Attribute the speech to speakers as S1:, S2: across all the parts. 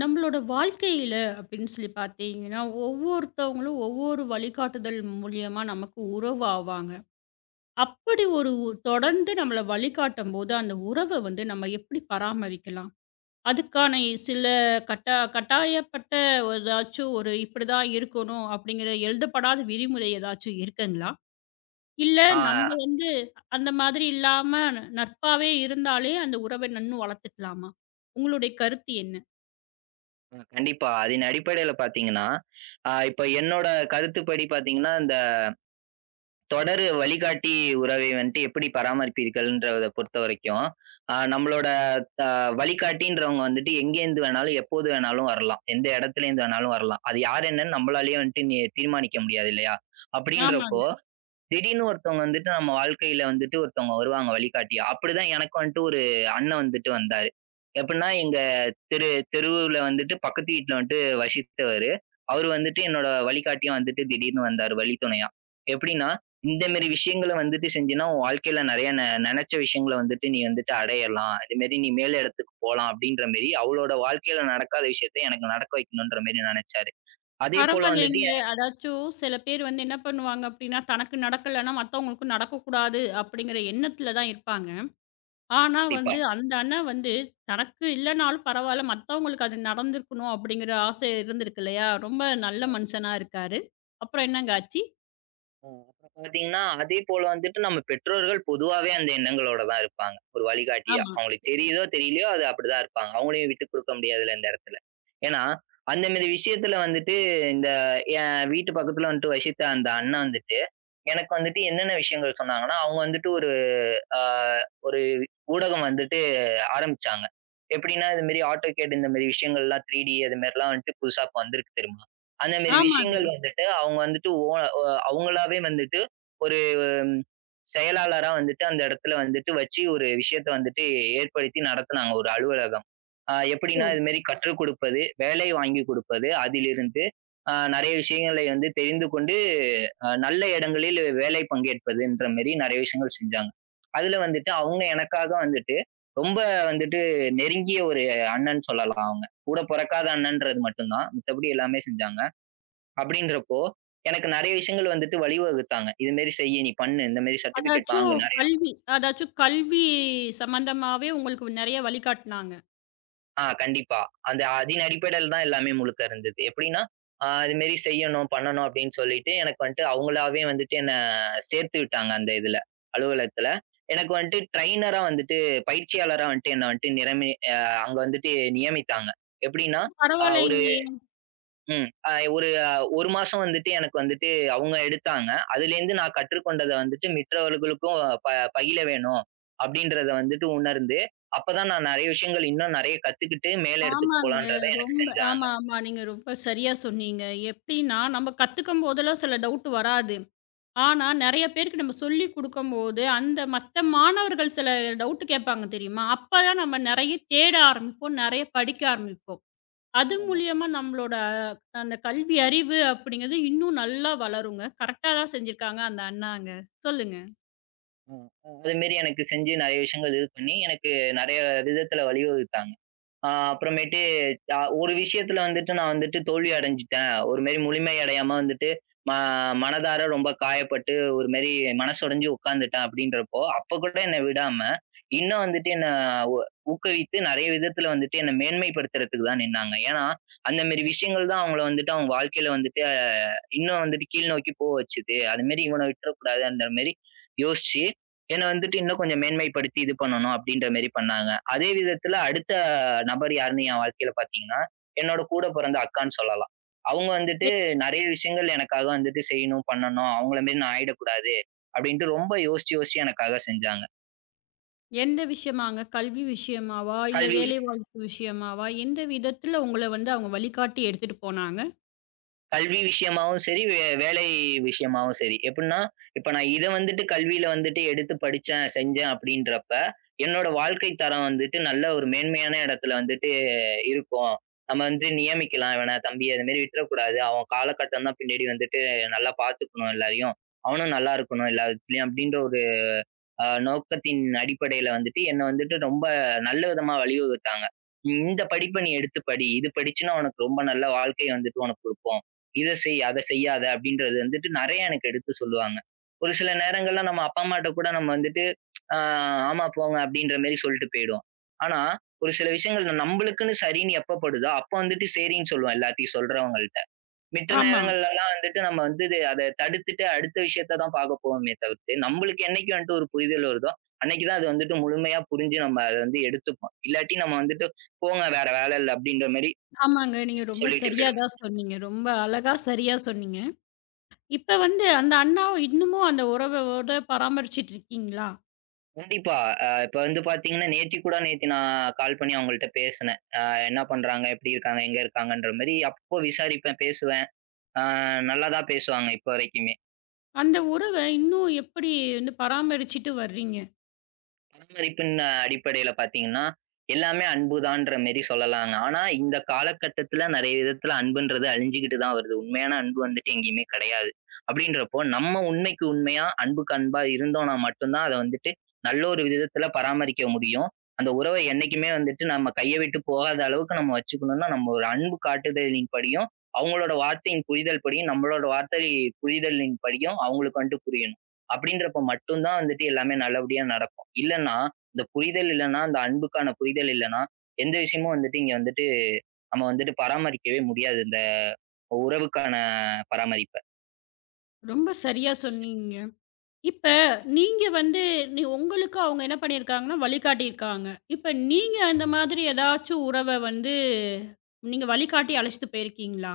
S1: நம்மளோட வாழ்க்கையில அப்பபிடின்னு பார்த்தீங்கன்னா, ஒவ்வொருத்தவங்களும் ஒவ்வொரு வழிகாட்டுதல் மூலியமா நமக்கு உறவு ஆவாங்க. அப்பபிடி ஒரு ஒ தொடர்ந்து நம்மள வழிகாட்டும்போது அந்த உறவ வந்து நம்ம எப்பபிடி பராமரிக்கலாம்? அதுக்கான சில கட்டா கட்டாயப்பட்ட எதாச்சும் ஒரு இப்பிடி தான் இருக்கணும் அப்பிடிங்கிற எழுதப்படாத விதிமுறை எதாச்சு இருக்குங்களா? இல்ல நம்ம
S2: ஆ.
S1: வந்து அந்த மாதிரி இல்லாம ந நட்பாவே இருந்தாலே அந்த உறவ இன்னும் வளர்த்துக்கலாமா? உங்களோட கருத்து என்ன?
S2: ம். கண்டிப்பா. அதின் அடிப்படையில பார்த்தீங்கன்னா, ஆ, இப்ப என்னோட கருத்துப்படி பார்த்தீங்கன்னா, அந்த தொடர் வழிகாட்டி உறவை வந்ட்டு எப்பிடி பராமரிப்பீர்கள்ன்றத பொறுத்தவரைக்கும், ஆ, நம்மளோட த வழிகாட்டின்றவுங்க வந்துட்டு எங்கிருந்து வேணாலும், எப்போது வேணாலும் வரலாம். எந்த இடத்துல இருந்து வேணாலும் வரலாம். அது யார் என்னன்னு நம்மளால வந்துட்டு நீ தீர்மானிக்க முடியாது இல்லயா! அப்பபிடின்றப்போ
S1: ஆமாங்க.
S2: திடீர்னு ஒருத்தவங்க வந்துட்டு நம்ம வாழ்க்கையில வந்துட்டு ஒருத்தவங்க வருவாங்க வழிகாட்டியா! அப்பபிடிதான் எனக்கும் வந்துட்டு ஒரு அண்ணன் வந்துட்டு வந்தாரு. எப்பபுட்ன்னா எங்க தெரு, தெருவுல வந்துட்டு பக்கத்து வீட்டுல வந்துட்டு வசித்தவரு. அவரு வந்துட்டு என்னோட வழிகாட்டியா வந்துட்டு திடீர்னு வந்தாரு வழித்துணையா! எப்பபிடின்னா, இந்த மாரி விஷயங்கள வந்துட்டு செஞ்சீன்னா, உன் வாழ்க்கையில நிறைய நெ நினைச்ச விஷயங்கள வந்துட்டு நீ வந்துட்டு அடையலாம். அதுமாரி நீ மேல இடத்துக்குப் போலாம் அப்பபிடின்றமாரி அவரோட வாழ்க்கையில நடக்காத விஷயத்த எனக்கு நடக்க வைக்கணுன்றமாரி நெனைச்சாரு. அதே போல வந்துட்டு
S1: பரவால்லீங்களே!
S2: எனக்கு.
S1: அதாச்சும் சில பேர் வந்து என்ன பண்ணுவாங்க அப்பபிடின்னா தனக்கு நடக்கலன்னா மத்தவங்களுக்கு நடக்கக்கூடாது அப்பபிடிங்கிற எண்ணத்துல தான் இருப்பாங்க. ஆனா
S2: கண்டிப்பா.
S1: வந்து அந்த அண்ணா வந்து தனக்கு இல்லன்னாலும் பரவாயில்ல, மத்தவங்களுக்கு அது நடந்திருக்கணும் அப்பபிடிங்கற ஆசை இருந்திருக்கு இல்லயா! ரொம்ப நல்ல
S2: ஓ.
S1: மனுஷனா இருக்காரு. அப்புறம் என்னங்க ஆச்சு?
S2: ம். இப்ப பார்த்தீங்கன்னா அதே போல வந்துட்டு நம்ம பெற்றோர்கள் பொதுவாவே அந்த எண்ணங்களோடதான் இருப்பாங்க. ஒரு வழிகாட்டியா.
S1: ஆமா.
S2: அவங்களுக்கு தெரியுதோ தெரியலியோ அது அப்படிதான் இருப்பாங்க. அவங்களையும் விட்டுக்குடுக்க முடியாதுல்ல இந்த இடத்துல. ஏன்னா அந்த மாரி விஷயத்துல வந்துட்டு இந்த என் வீட்டு பக்கத்துல வந்துட்டு வசித்த அந்த அண்ணா வந்துட்டு, எனக்கு வந்துட்டு என்னென்ன விஷயங்கள் சொன்னாங்கன்னா அவங்க வந்துட்டு ஒரு அ ஒரு ஊடகம் வந்துட்டு ஆரம்பிச்சாங்க. எப்படின்னா இந்த மாரி ஆட்டோகேட் இந்த மாரி விஷயங்கள்லாம் த்ரீ டி அது மாரிலாம் வந்துட்டு புதுசா இப்ப வந்திருக்கு தெரியுமா? அந்த மாரி
S1: ஆமாங்க.
S2: விஷயங்கள் வந்துட்டு அவங்க வந்துட்டு ஒ, ஒ, அவங்களாவே வந்துட்டு ஒரு செயலாளரா வந்துட்டு அந்த இடத்துல வந்துட்டு வச்சு ஒரு விஷயத்தை வந்துட்டு ஏற்படுத்தி நடத்துனாங்க ஒரு அலுவலகம். ஆ, எப்படின்னா
S1: ஓ.
S2: இது மாரி கற்றுக் குடுப்பது, வேலை வாங்கி குடுப்பது அதிலிருந்து ஆ, நிறைய விஷயங்களை வந்து தெரிந்து கொண்டு, நல்ல இடங்களில் வேலை பங்கேற்பதுன்ற மாரி நிறைய விஷயங்கள் செஞ்சாங்க. அதுல வந்துட்டு அவங்க எனக்காக வந்துட்டு ரொம்ப வந்துட்டு நெருங்கிய ஒரு அண்ணன் சொல்லலாம் அவங்க. கூடப் பொறக்காத அண்ணன்றது மட்டும்தான். மத்தபடி எல்லாமே செஞ்சாங்க. அப்படின்றப்போ எனக்கு நெறைய விஷயங்கள் வந்துட்டு வழிவகுத்தாங்க. இது மாரி செய், நீ பண்ணு, இந்த மாரி சர்டிபிகேட்
S1: அதாச்சு
S2: வாங்குனு நெறைய.
S1: கல்வி அதாச்சு கல்வி சம்பந்தமாவே உங்களுக்கு நெறைய வழிகாட்டுனாங்க.
S2: ஆ, கண்டிப்பா. அந்த அதின் அடிப்படையில் தான் எல்லாமே முழுக்க இருந்தது. எப்பிடின்னா, ஆ, இது மாதிரி செய்யணும், பண்ணணும் அப்பிடின்னு சொல்லிட்டு எனக்கு வந்துட்டு அவுங்களாவே வந்துட்டு என்ன சேர்த்துவிட்டாங்க. அந்த இதுல அலுவலகத்துல. எனக்கு வந்துட்டு டிரையினரா வந்துட்டு பயிற்சியாளரா வந்துட்டு என்ன வந்ட்டு நிரமே ஆ, அங்க வந்துட்டு நியமித்தாங்க. எப்பிடின்னா, ஆ, ஒரு,
S1: பரவாயில்லீங்களே!
S2: ம், அ ஒரு, ஒரு மாசம் வந்துட்டு எனக்கு வந்துட்டு அவுங்க எடுத்தாங்க. அதுலே இருந்து நான் கற்றுக்கொண்டத வந்துட்டு மித்தவர்களுக்கும் ப பயில வேணும் அப்பிடின்றதை வந்துட்டு உணர்ந்து, அப்பதான் நான் நிறைய விஷயங்கள், இன்னும் நிறைய கத்துக்கிட்டு மேல இடத்துக்குப்
S1: ஆமாங்க.
S2: போகலான்றத எனக்குச்
S1: ரொம்ப
S2: செஞ்சாங்க.
S1: ஆமா, ஆமா. நீங்க ரொம்ப சரியா சொன்னீங்க. எப்பிடின்னா நம்ம கத்துக்கம்போதுலாம் சில டவுட் வராது. ஆனா நிறைய பேருக்கு நம்ம சொல்லிக் கொடுக்கும் போது, அந்த மத்த மாணவர்கள் சில டவுட் கேப்பாங்க தெரியுமா? அப்ப தான் நாம நிறைய தேட ஆரம்பிப்போம். நிறைய படிக்க ஆரம்பிப்போம். அது
S2: [unintelligible]
S1: மூலியமா நம்மளோட அந்த கல்வி அறிவு அப்பிடிங்குது இன்னும் நல்லா வளருங்க. கரெக்டா தான் செஞ்சிருக்காங்க அந்த அண்ணாங்க. சொல்லுங்க.
S2: ம், ம். அதுமாரி எனக்குச் செஞ்சு நிறைய விஷயங்கள் இது பண்ணி, எனக்கு நிறைய விதத்துல வழிவகுத்தாங்க. அ, அப்புறமேட்டு அ ஒரு விஷயத்துல வந்துட்டு நான் வந்துட்டு தோல்வியடைஞ்சுட்டேன். ஒருமாரி முழுமை அடையாம வந்துட்டு மா மனதார ரொம்ப காயப்பட்டு ஒருமாரி மனசு உடஞ்சு உட்கார்ந்துட்டேன், அப்பிடின்றப்போ அப்பக் கூட என்ன விடாம இன்னும் வந்துட்டு என்னை உ ஊக்கவித்து நிறைய விதத்துல வந்துட்டு என்னை மேன்மைப்படுத்துறதுக்குதான் நின்னாங்க. ஏன்னா, அந்தமாரி விஷயங்கள் தான் அவுங்கள வந்துட்டு அவுங்க வாழ்க்கையில வந்துட்டு இன்னும் வந்துட்டு கீழ் நோக்கிப் போக வச்சது. அதுமாரி இவன விட்றக்கூடாதுன்றமாரிமாரி யோசிச்சு என்ன வந்துட்டு இன்னும் கொஞ்சம் மேன்மைப்படுத்தி இது பண்ணணும் அப்பிடின்றமாரி பண்ணாங்க. அதே விதத்துல அடுத்த நபர் யாருன்னு என் வாழ்க்கையில பார்த்தீங்கன்னா, என்னோட கூடப் பிறந்த அக்கான்னு சொல்லலாம். அவுங்க
S1: எ
S2: வந்துட்டு நிறைய விஷயங்கள் எனக்காக வந்துட்டு செய்யணும், பண்ணணும். அவுங்களமாரி நான் ஆயிடக்கூடாது அப்பிடின்டு ரொம்ப யோசிச்சு, யோசிச்சு எனக்காக செஞ்சாங்க.
S1: எந்த விஷயமாங்க? கல்வி விஷயமாவா? இல்ல
S2: கல்வி.
S1: வேலைவாய்ப்பு விஷயமாவா? எந்த விதத்துல உங்கள வந்து, அவங்க வழிகாட்டி எடுத்துட்டு போனாங்க.
S2: கல்வி விஷயமாவும் சரி, வே வேலை விஷயமாவும் சரி, எப்படின்னா, இப்ப நான் இதை வந்துட்டு கல்வியில வந்துட்டு எடுத்து படிச்சேன், செஞ்சேன் அப்படின்றப்ப, என்னோட வாழ்க்கைத்தரம் வந்துட்டு நல்ல ஒரு மேன்மையான இடத்துல வந்துட்டு இருக்கும். நம்ம வந்து நியமிக்கலாம். இவன, தம்பி, அது மாரி விட்டுறக்கூடாது. அவன் காலகட்டம் தான் பின்னாடி வந்துட்டு நல்லா பாத்துக்கணும் எல்லாரையும். அவனும் நல்லா இருக்கணும், எல்லாவிதத்துலயும் அப்படின்ற ஒரு ஆ, நோக்கத்தின் அடிப்படையில வந்துட்டு என்ன வந்துட்டு ரொம்ப நல்ல விதமா வழிவகுத்தாங்க. "இந்த படிப்பை நீ எடுத்துப் படி. இது படிச்சீன்னா உனக்கு ரொம்ப நல்ல வாழ்க்கை வந்துட்டு உனக்கு கொடுப்போம். இதைச் செய், அதைச் செய்யாதே," அப்படின்றது வந்துட்டு நெறைய எனக்கு எடுத்துச் சொல்லுவாங்க. ஒரு சில நேரங்கள்ல நம்ம அப்பா, அம்மாட்ட கூட நம்ம வந்துட்டு, ஆ, "ஆமா, போங்க," அப்படின்ற மாரி சொல்லிட்டு போயிடுவோம். ஆனா, ஒரு சில விஷயங்கள் நம்மளுக்குன்னு சரின்னு எப்ப படுதோ, அப்ப வந்துட்டு சரின்னு சொல்வோம், எல்லாத்தையும் சொல்றவங்கள்ட. மித்த
S1: ஆமா.
S2: நேரங்கள்ல எல்லாம் வந்துட்டு நம்ம வந்து அத தடுத்துட்டு, அடுத்த விஷயத்தை தான் பாக்கப் போனுமே தவிர்த்து, நம்மளுக்கு என்னைக்கு வந்துட்டு ஒரு புரிதல் வருதோ, அன்னைக்கு தான் அது வந்துட்டு முழுமையா புரிஞ்சு, நம்ம அதை வந்து எடுத்துப்போம். இல்லாட்டி, நம்ம வந்துட்டு "போங்க, வேற வேலை இல்ல," அப்படின்ற மாரி
S1: ஆமாங்க. நீங்க ரொம்ப
S2: சொல்லிட்டு
S1: சரியா
S2: போயிடுவோம்.
S1: தான் சொன்னீங்க. ரொம்ப அழகா, சரியா சொன்னீங்க. இப்ப வந்து, அந்த அண்ணாவா இன்னமும் அந்த உறவோட பராமரிச்சிட்டு இருக்கீங்களா?
S2: கண்டிப்பா. அ இப்ப வந்து பார்த்தீங்கன்னா நேத்து கூட நேத்து நான் கால் பண்ணி அவங்கள்ட்ட பேசினேன். அ என்ன பண்றாங்க, எப்படி இருக்காங்க, எங்க இருக்காங்கன்ற மாரி அப்போ விசாரிப்பேன், பேசுவேன். ஆ, நல்லாதான் பேசுவாங்க இப்ப வரைக்குமே.
S1: அந்த உறவ இன்னும் எப்படி வந்து பராமரிச்சிட்டு வர்றீங்க?
S2: பராமரிப்பின் அடிப்படையில பார்த்தீங்கன்னா எல்லாமே அன்புதான்ற மாரி சொல்லலாம். ஆனா இந்தக் காலகட்டத்துல நெறைய விதத்துல அன்புன்றது அழிஞ்சுகிட்டு தான் வருது. உண்மையான அன்பு வந்துட்டு எங்கயுமே கிடையாது. அப்படின்றப்போ நம்ம உண்மைக்கு உண்மையா, அன்புக்கு அன்பா இருந்தோம்னா மட்டும்தான் அதை வந்துட்டு நல்ல ஒரு விதத்துல பராமரிக்க முடியும். அந்த உறவை என்னைக்குமே வந்துட்டு நம்ம கையை விட்டுப் போகாத அளவுக்கு நம்ம வச்சுக்கணும்னா, நம்ம ஒரு அன்பு காட்டுதலின்படியும், அவங்களோட வார்த்தையின் புரிதல்படியும், நம்மளோட வார்த்தையின் புரிதலின்படியும் அவங்களுக்கு வந்துட்டு புரியணும். அப்படின்றப்போ மட்டும்தான் வந்துட்டு எல்லாமே நல்லபடியா நடக்கும். இல்லைன்னா, இந்த புரிதல் இல்லைன்னா, அந்த அன்புக்கான புரிதல் இல்லைன்னா, எந்த விஷயமும் வந்துட்டு இங்க வந்துட்டு நம்ம வந்துட்டு பராமரிக்கவே முடியாது. இந்த உறவுக்கான பராமரிப்ப.
S1: ரொம்ப சரியா சொன்னீங்க. இப்ப நீங்க வந்து உங்களுக்கு அவங்க என்ன பண்ணியிருக்காங்கன்னா வழிகாட்டியிருக்காங்க. இப்ப நீங்க அந்த மாதிரி எதாச்சு உறவ வந்து நீங்க வழிகாட்டி அழைச்சுட்டு போயிருக்கீங்களா?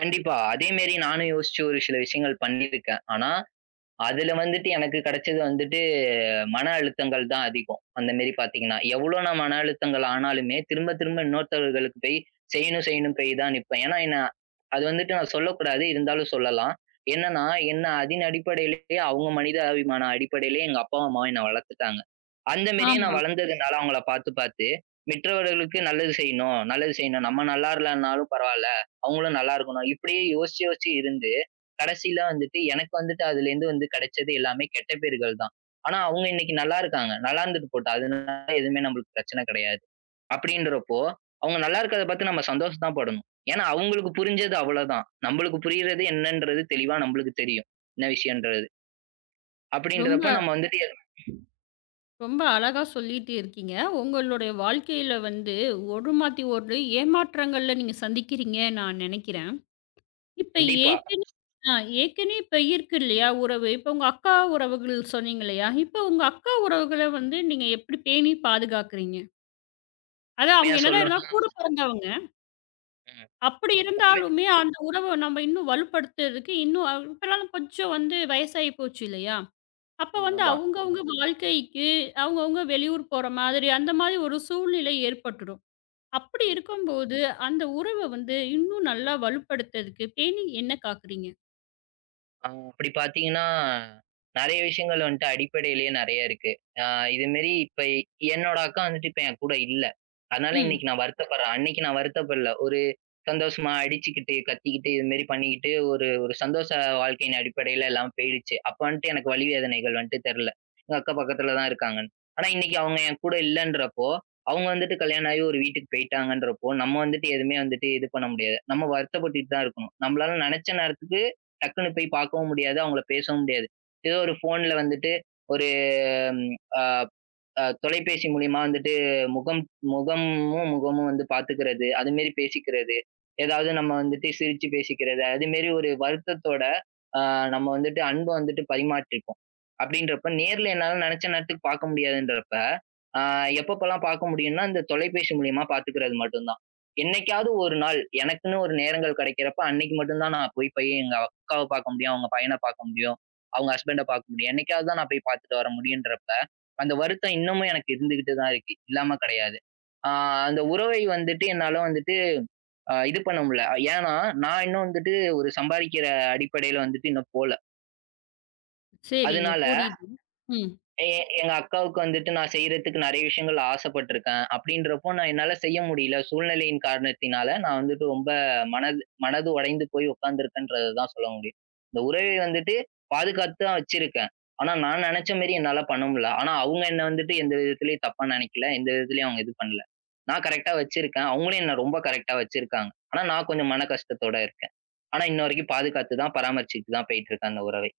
S2: கண்டிப்பா. அதேமாரி நானும் யோசிச்சு ஒரு சில விஷயங்கள் பண்ணி இருக்கேன். ஆனா, அதுல வந்துட்டு எனக்குக் கிடைச்சது வந்துட்டு மனஅழுத்தங்கள் தான் அதிகம். அந்தமாரி பாத்தீங்கன்னா. எவ்ளோ நான் மனஅழுத்தங்கள் ஆனாலுமே திரும்பத் திரும்ப இன்னொருத்தவர்களுக்குப் போய் செய்யணும், செய்யணும்னு போய் தான் நிப்பேன். ஏன்னா நான் அது வந்துட்டு நான் சொல்லக் கூடாது. இருந்தாலும் சொல்லலாம். என்னன்னா, என்ன அதின் அடிப்படையிலயே, அவுங்க மனிதாபிமான அடிப்படையிலயே எங்க அப்பாவும், அம்மாவும் என்ன வளர்த்துட்டாங்க. அந்தமாரியே நான்
S1: ஆமா.
S2: வளர்ந்ததுனால அவுங்கள பார்த்துப் பார்த்து மற்றவர்களுக்கு நல்லது செய்யணும், நல்லது செய்யணும். நம்ம நல்லா இல்லன்னாலும் பரவாயில்ல. அவுங்களும் நல்லா இருக்கணும். இப்பிடியே யோசிச்சு யோசிச்சு இருந்து கடைசியில வந்துட்டு எனக்கு வந்துட்டு அதுல இருந்து வந்து கிடைச்சது எல்லாமே கெட்ட பெயர்கள் தான். ஆனா அவுங்க இன்னக்கி நல்லா இருக்காங்க. நல்லா இருந்தது போட்டும். அதுனால எதுவுமே நமக்குப் பிரச்சன கிடையாது. அப்பிடின்றப்போ அவுங்க நல்லா இருக்கிறத பார்த்து நம்ம சந்தோஷம் தான் படணும். ஏன்னா அவுங்களுக்கு புரிஞ்சது அவ்ள தான். நம்மளுக்கு புரியிறது என்னன்றது தெளிவா நம்மளுக்கு தெரியும். என்ன விஷயம்ன்றது. அப்பிடின்றப்ப
S1: ரொம்ப,
S2: நம்ம வந்துட்டு, எது
S1: ரொம்ப அழகா சொல்லிட்டே இருக்கீங்க. உங்களோட வாழ்க்கையில வந்து ஒரு மாத்தி ஒரு ஏமாற்றங்கள நீங்கச் சந்திக்கிறீங்க நான் நினைக்கிறேன். இப்ப
S2: கண்டிப்பா.
S1: ஏற்கனவே ஆ ஏற்கனவே இருக்கு இல்லயா உறவு. இப்ப உங்க அக்கா உறவுகள் சொன்னீங்க இல்லயா! இப்போ உங்க அக்கா உறவுகள வந்து நீங்க எப்பிடி பேணி பாதுகாக்குறீங்க? அது அவங்க
S2: உண்மையா சொல்லணும்னா
S1: என்னதான் கூடப் பொறந்தவங்க.
S2: ம்,
S1: அப்படி
S2: உண்மை.
S1: இருந்தாலுமே அந்த உறவை நாம இன்னும் வலுப்படுத்துறதுக்கு இன்னும் [unintelligible] இப்பனாலும் கொஞ்சம் வந்து வயசாயி போச்சு இல்லையா? அப்போ வந்து
S2: ஆமா.
S1: அவங்கவங்க வாழ்க்கைக்கு அவங்கவங்க வெளியூர் போற மாதிரி அந்த மாரி ஒரு சூழ்நிலை ஏற்பட்டுடும். அப்படி
S2: அ
S1: இருக்கும்போது அந்த உறவு வந்து இன்னும் நல்லா வலுப்படுத்தறதுக்கு, பேணி என்ன காக்குறீங்க?
S2: அ அப்படி பார்த்தீங்கன்னா, நெறைய விஷயங்கள் வந்துட்டு அடிப்படையிலயே நெறைய இருக்கு. அ இது மாரி இப்ப என்னோட அக்கா வந்துட்டு இப்ப என் கூட இல்ல. அதனால
S1: ம்.
S2: இன்னைக்கு நான் வருத்தப்படுறேன். அன்னைக்கு நான் வருத்தப்படல. ஒரு சந்தோஷமா அடிச்சிக்கிட்டு, கத்திக்கிட்டு இது மாரி பண்ணிக்கிட்டு ஒரு ஒரு சந்தோஷ வாழ்க்கையின் அடிப்படையில எல்லாம் போயிடுச்சு. அப்ப வந்துட்டு எனக்கு வலி, வேதனைகள் வந்துட்டு தெரியல. எங்க அக்கா பக்கத்துல தான் இருக்காங்கன்னு. ஆனா இன்னைக்கு அவங்க என் கூட இல்லன்றப்போ, அவங்க வந்துட்டு கல்யாணம் ஆகி ஒரு வீட்டுக்கு போயிட்டாங்கன்றப்போ, நம்ம வந்துட்டு எதுவுமே வந்துட்டு இது பண்ண முடியாது. நம்ம வருத்தப்பட்டுக் கிட்டு தான் இருக்கோம். நம்மளால நெனைச்ச நேரத்துக்கு டக்குன்னு போய்ப் பார்க்கவும் முடியாது. அவங்கள பேசவும் முடியாது. ஏதோ ஒரு போன்ல வந்துட்டு ஒரு தொலைபேசி மூலமா வந்துட்டு முகம், முகமும் முகமும் வந்து பாத்துக்கிறது. அது மாரி பேசிக்கிறது. ஏதாவது நம்ம வந்துட்டு சிரிச்சு பேசிக்கிறது. அது மாரி ஒரு வருத்தத்தோட நம்ம வந்துட்டு அன்பு வந்துட்டு பரிமாறிக்குவோம் அப்படின்றப்போ நேர்ல என்னால நினைச்ச நேரத்துக்கு பார்க்க முடியாதுன்றப்ப, எப்போப்பல்லாம் பார்க்க முடியும்னா, இந்தத் தொலைபேசி மூலமா பாத்துக்கிறது மட்டும்தான். என்னைக்காவது ஒரு நாள் எனக்குன்னு ஒரு நேரங்கள் கிடைக்கிறப்ப அன்னைக்கு மட்டும்தான் நான் போய்ப் போய் எங்க அக்காவை பார்க்க முடியும், அவங்க பையனை பார்க்க முடியும், அவங்க ஹஸ்பண்ட்ட பார்க்க முடியும். என்னைக்காவது தான் நான் போய்ப் பார்த்துட்டு வர முடியும்ன்றப்ப, அந்த வருத்தம் இன்னமும் எனக்கு இருந்துகிட்டு தான் இருக்கு. இல்லாம கிடையாது. அந்த உறவை வந்துட்டு, என்னால வந்துட்டு இது பண்ண முடியல. ஏன்னா நான் இன்னும் வந்துட்டு ஒரு சம்பாதிக்கிற அடிப்படையில வந்துட்டு இன்னும் போல.
S1: சரிங்க
S2: அதுனால,
S1: புரியுது. ம்.
S2: எ எங்க அக்காவுக்கு வந்துட்டு நான் செய்றதுக்கு நறைய விஷயங்கள் ஆசைப்பட்டுருக்கேன். அப்டின்றப்போ நான் என்னால செய்ய முடில. சூழ்நிலையின் காரணத்தினால நான் வந்துட்டு ரொம்ப மனது மனது உடைந்து போய் உக்காந்துருக்கன்றத தான் சொல்ல முடியும். அந்த உறவை வந்துட்டு பாதுகாத்து தான் வச்சிருக்கேன். ஆனா நான் நெனைச்ச மாரி என்னால பண்ண முடில. ஆனா அவங்க என்னை வந்துட்டு எந்த விதத்துலயும் தப்பா நினைக்கல. எந்த விதத்துலயும் அவங்க எது பண்ல. நான் கரெக்ட்டா வச்சிருக்கேன். அவங்களும் என்னை ரொம்ப கரெக்ட்டா வச்சிருக்காங்க. ஆனா நான் கொஞ்சம் மனக்கஷ்டத்தோட இருக்கேன். ஆனா இன்னவரைக்கும் பாதுகாத்து தான் பராமரிச்சிட்டு தான் போயிட்டு இருக்கு அந்த உறவை.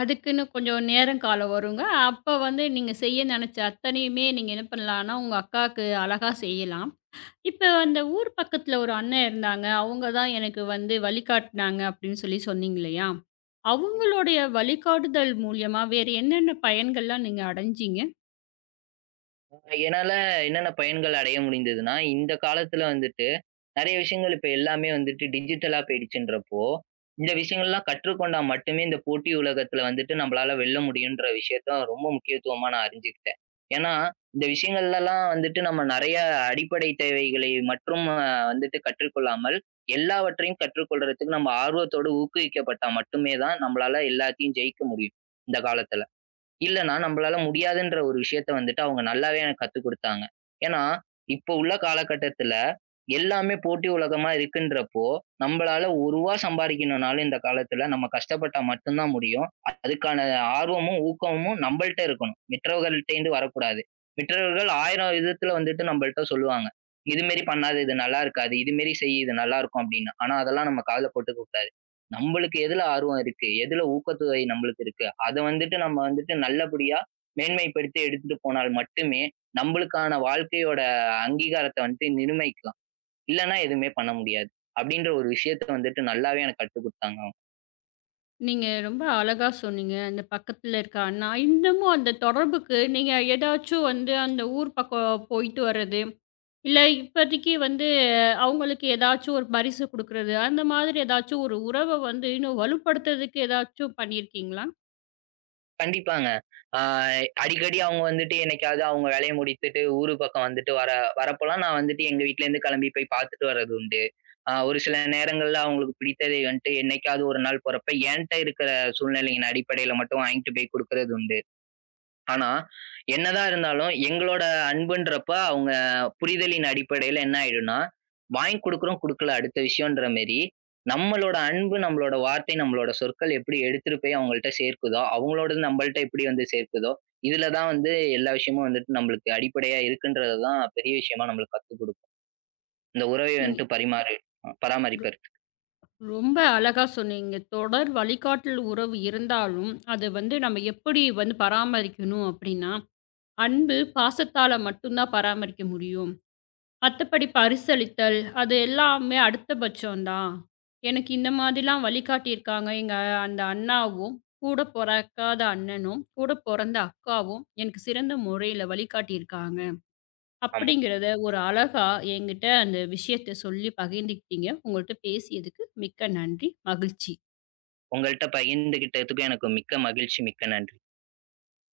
S1: அதுக்குன்னு கொஞ்சம் நேரம் காலம் வருங்க. அப்போ வந்து நீங்க செய்ய நெனைச்ச அத்தனையுமே நீங்க என்ன பண்ணலாம்னா உங்க அக்காக்கு அழகா செய்யலாம். இப்போ அந்த ஊர் பக்கத்துல ஒரு அண்ணன் இருந்தாங்க. அவங்க தான் எனக்கு வந்து வழிகாட்டுனாங்க அப்டின்னு சொல்லி சொன்னீங்க இல்லையா? அவங்களுடைய வழிகாட்டுதல் மூலியமா வேறு என்னென்ன பயன்கள்லாம் நீங்க அடைஞ்சீங்க?
S2: என்னால என்னென்ன பயன்கள் அடைய முடிந்ததுன்னா, இந்தக் காலத்துல வந்துட்டு நறைய விஷயங்கள் இப்ப எல்லாமே வந்துட்டு டிஜிட்டலா போயிடுச்சுன்றப்போ, இந்த விஷயங்கள்லாம் கற்றுக்கொண்டால் மட்டுமே இந்தப் போட்டி உலகத்துல வந்துட்டு நம்மளால வெல்ல முடியும்ன்ற விஷயத்தை ரொம்ப முக்கியத்துவமா நான் அறிஞ்சுகிட்டேன். ஏன்னா இந்த விஷயங்கள்லலாம் வந்துட்டு நம்ம நறைய அடிப்படை தேவைகளை மட்டும் அ வந்துட்டு கற்றுக் கொள்ளாமல் எல்லாவற்றையும் கற்றுக் கொள்றதுக்கு, நம்ம ஆர்வத்தோட ஊக்குவிக்கப்பட்டா மட்டுமே தான் நம்மளால எல்லாத்தையும் ஜெயிக்க முடியும் இந்தக் காலத்துல. இல்லன்னா நம்பளால முடியாதுன்ற ஒரு விஷயத்த வந்துட்டு அவங்க நல்லாவே எனக்குக் கத்துக் குடுத்தாங்க. ஏன்னா, இப்போ உள்ள காலகட்டத்துல எல்லாமே போட்டி உலகமா இருக்குன்றப்போ, நம்பளால 1 ரூபா சம்பாதிக்கணும்னாலும் இந்த காலத்துல நம்ம கஷ்டப்பட்டா மட்டும்தான் முடியும். அதுக்கான ஆர்வமும், ஊக்கமும் நம்பள்ட்ட இருக்கணும். மற்றவர்கள்கிட்டருந்து வரக் கூடாது. மற்றவர்கள் ஆயிரம் விதத்துல வந்துட்டு நம்பள்ட்ட சொல்லுவாங்க. இது மாரி பண்ணாதே, இது நல்லாருக்காது, இது மாதிரி செய் இது நல்லா இருக்கும் அப்படின்னா. ஆனா அதெல்லாம் நம்ம காதுல போட்டுக்கக் கூடாது நம்பளுக்கு எதுல ஆர்வம் இருக்கு, எதுல ஊக்கத்தொகை நம்மளுக்கு இருக்கு, அதை வந்துட்டு நம்ம வந்துட்டு நல்லபடியா மேன்மைப்படுத்தி எடுத்துட்டு போனால் மட்டுமே நம்மளுக்கான வாழ்க்கையோட அ அங்கீகாரத்த வந்துட்டு நிர்மைக்கலாம். இல்லன்னா எதுவுமே பண்ண முடியாது. அப்படின்ற ஒரு விஷயத்த வந்துட்டு நல்லாவே எனக்குக் கத்துக் குடுத்தாங்க அவங்க.
S1: நீங்க ரொம்ப அழகா சொன்னீங்க. அந்தப் பக்கத்துல இருக்கான்னா இன்னமும் அந்தத் தொடர்புக்கு நீங்க எதாச்சும் வந்து அந்த ஊர் பக்கம் போயிட்டு வர்றது, இல்ல இப்போதைக்கு வந்து அவங்களுக்கு எதாச்சும் ஒரு பரிசு கொடுக்கறது? அந்த மாதிரி எதாச்சும் ஒரு உறவை வந்து இன்னும் வலுப்படுத்தறதுக்கு எதாச்சும் பண்ணி இருக்கீங்களா?
S2: கண்டிப்பாங்க. அ அடிக்கடி அவங்க வந்துட்டு என்னைக்காவது அவங்க வேலைய முடித்துட்டு ஊரு பக்கம் வந்துட்டு வர வரப்போலாம் நான் வந்துட்டு எங்க வீட்டுல இருந்து கிளம்பி போய்ப் பாத்துட்டு வர்றது உண்டு. அ ஒரு சில நேரங்கள்ல, அவங்களுக்கு பிடித்ததை வந்துட்டு என்னைக்காவது ஒரு நாள் போறப்ப, என்கிட்ட இருக்கிற சூழ்நிலையின் அடிப்படையில மட்டும் வாங்கிட்டு போய்க் குடுக்கிறது உண்டு. ஆனா என்னதான் இருந்தாலும் எங்களோட அன்புன்றப்போ அவங்க அ-புரிதலின் அடிப்படையில என்ன ஆயிடுனா, வாங்கிக் கொடுக்கிறோம், குடுக்கல, அடுத்த விஷயம்ன்ற மாதிரி நம்மளோட அன்பு, நம்மளோட வார்த்தை, நம்மளோட சொற்கள் எப்படி எடுத்துட்டு போய் அவங்கள்ட சேர்க்குதோ, அவங்களோடது நம்மள்ட்ட எப்படி வந்து சேர்க்குதோ? இதுல தான் வந்து எல்லா விஷயமும் வந்துட்டு நம்மளுக்கு அடிப்படையா இருக்குன்றதை தான் பெரிய விஷயமா நம்மளுக்கு கத்துக் கொடுக்கும். இந்த உறவை
S1: நீங்க
S2: வந்துட்டு பரிமாறு
S1: து
S2: பராமரிப்பு
S1: ரொம்ப அழகா சொன்னீங்க. தொடர் வழிகாட்டுல், உறவு இருந்தாலும் அது வந்து நாம எப்படி வந்து பராமரிக்கணும் அப்படின்னா? அன்பு, பாசத்தால மட்டும்தான் பராமரிக்க முடியும். மத்தபடி பரிசளித்தல் அது எல்லாமே அடுத்த பட்சம் தான், எனக்கு இந்த மாதிரி ல்லாம் வழிகாட்டி இருக்காங்க. எங்க அந்த அண்ணாவும், கூடப் பொறகாத அண்ணனும், கூடப் பொறந்த அக்காவும் எனக்குச் சிறந்த முறையில வழிகாட்டி இருக்காங்க,
S2: ஆமா.
S1: அப்படிங்கறத ஒரு அழகா என்கிட்ட அந்த விஷயத்தைச் சொல்லிப் பகிர்ந்துகிட்டிங்க. உங்ககிட்ட பேசியதுக்கு மிக்க நன்றி, மகிழ்ச்சி.
S2: உங்கள்ட்ட பகிர்ந்துக்கிட்டதுக்கு எனக்கு மிக்க மகிழ்ச்சி, மிக்க நன்றி.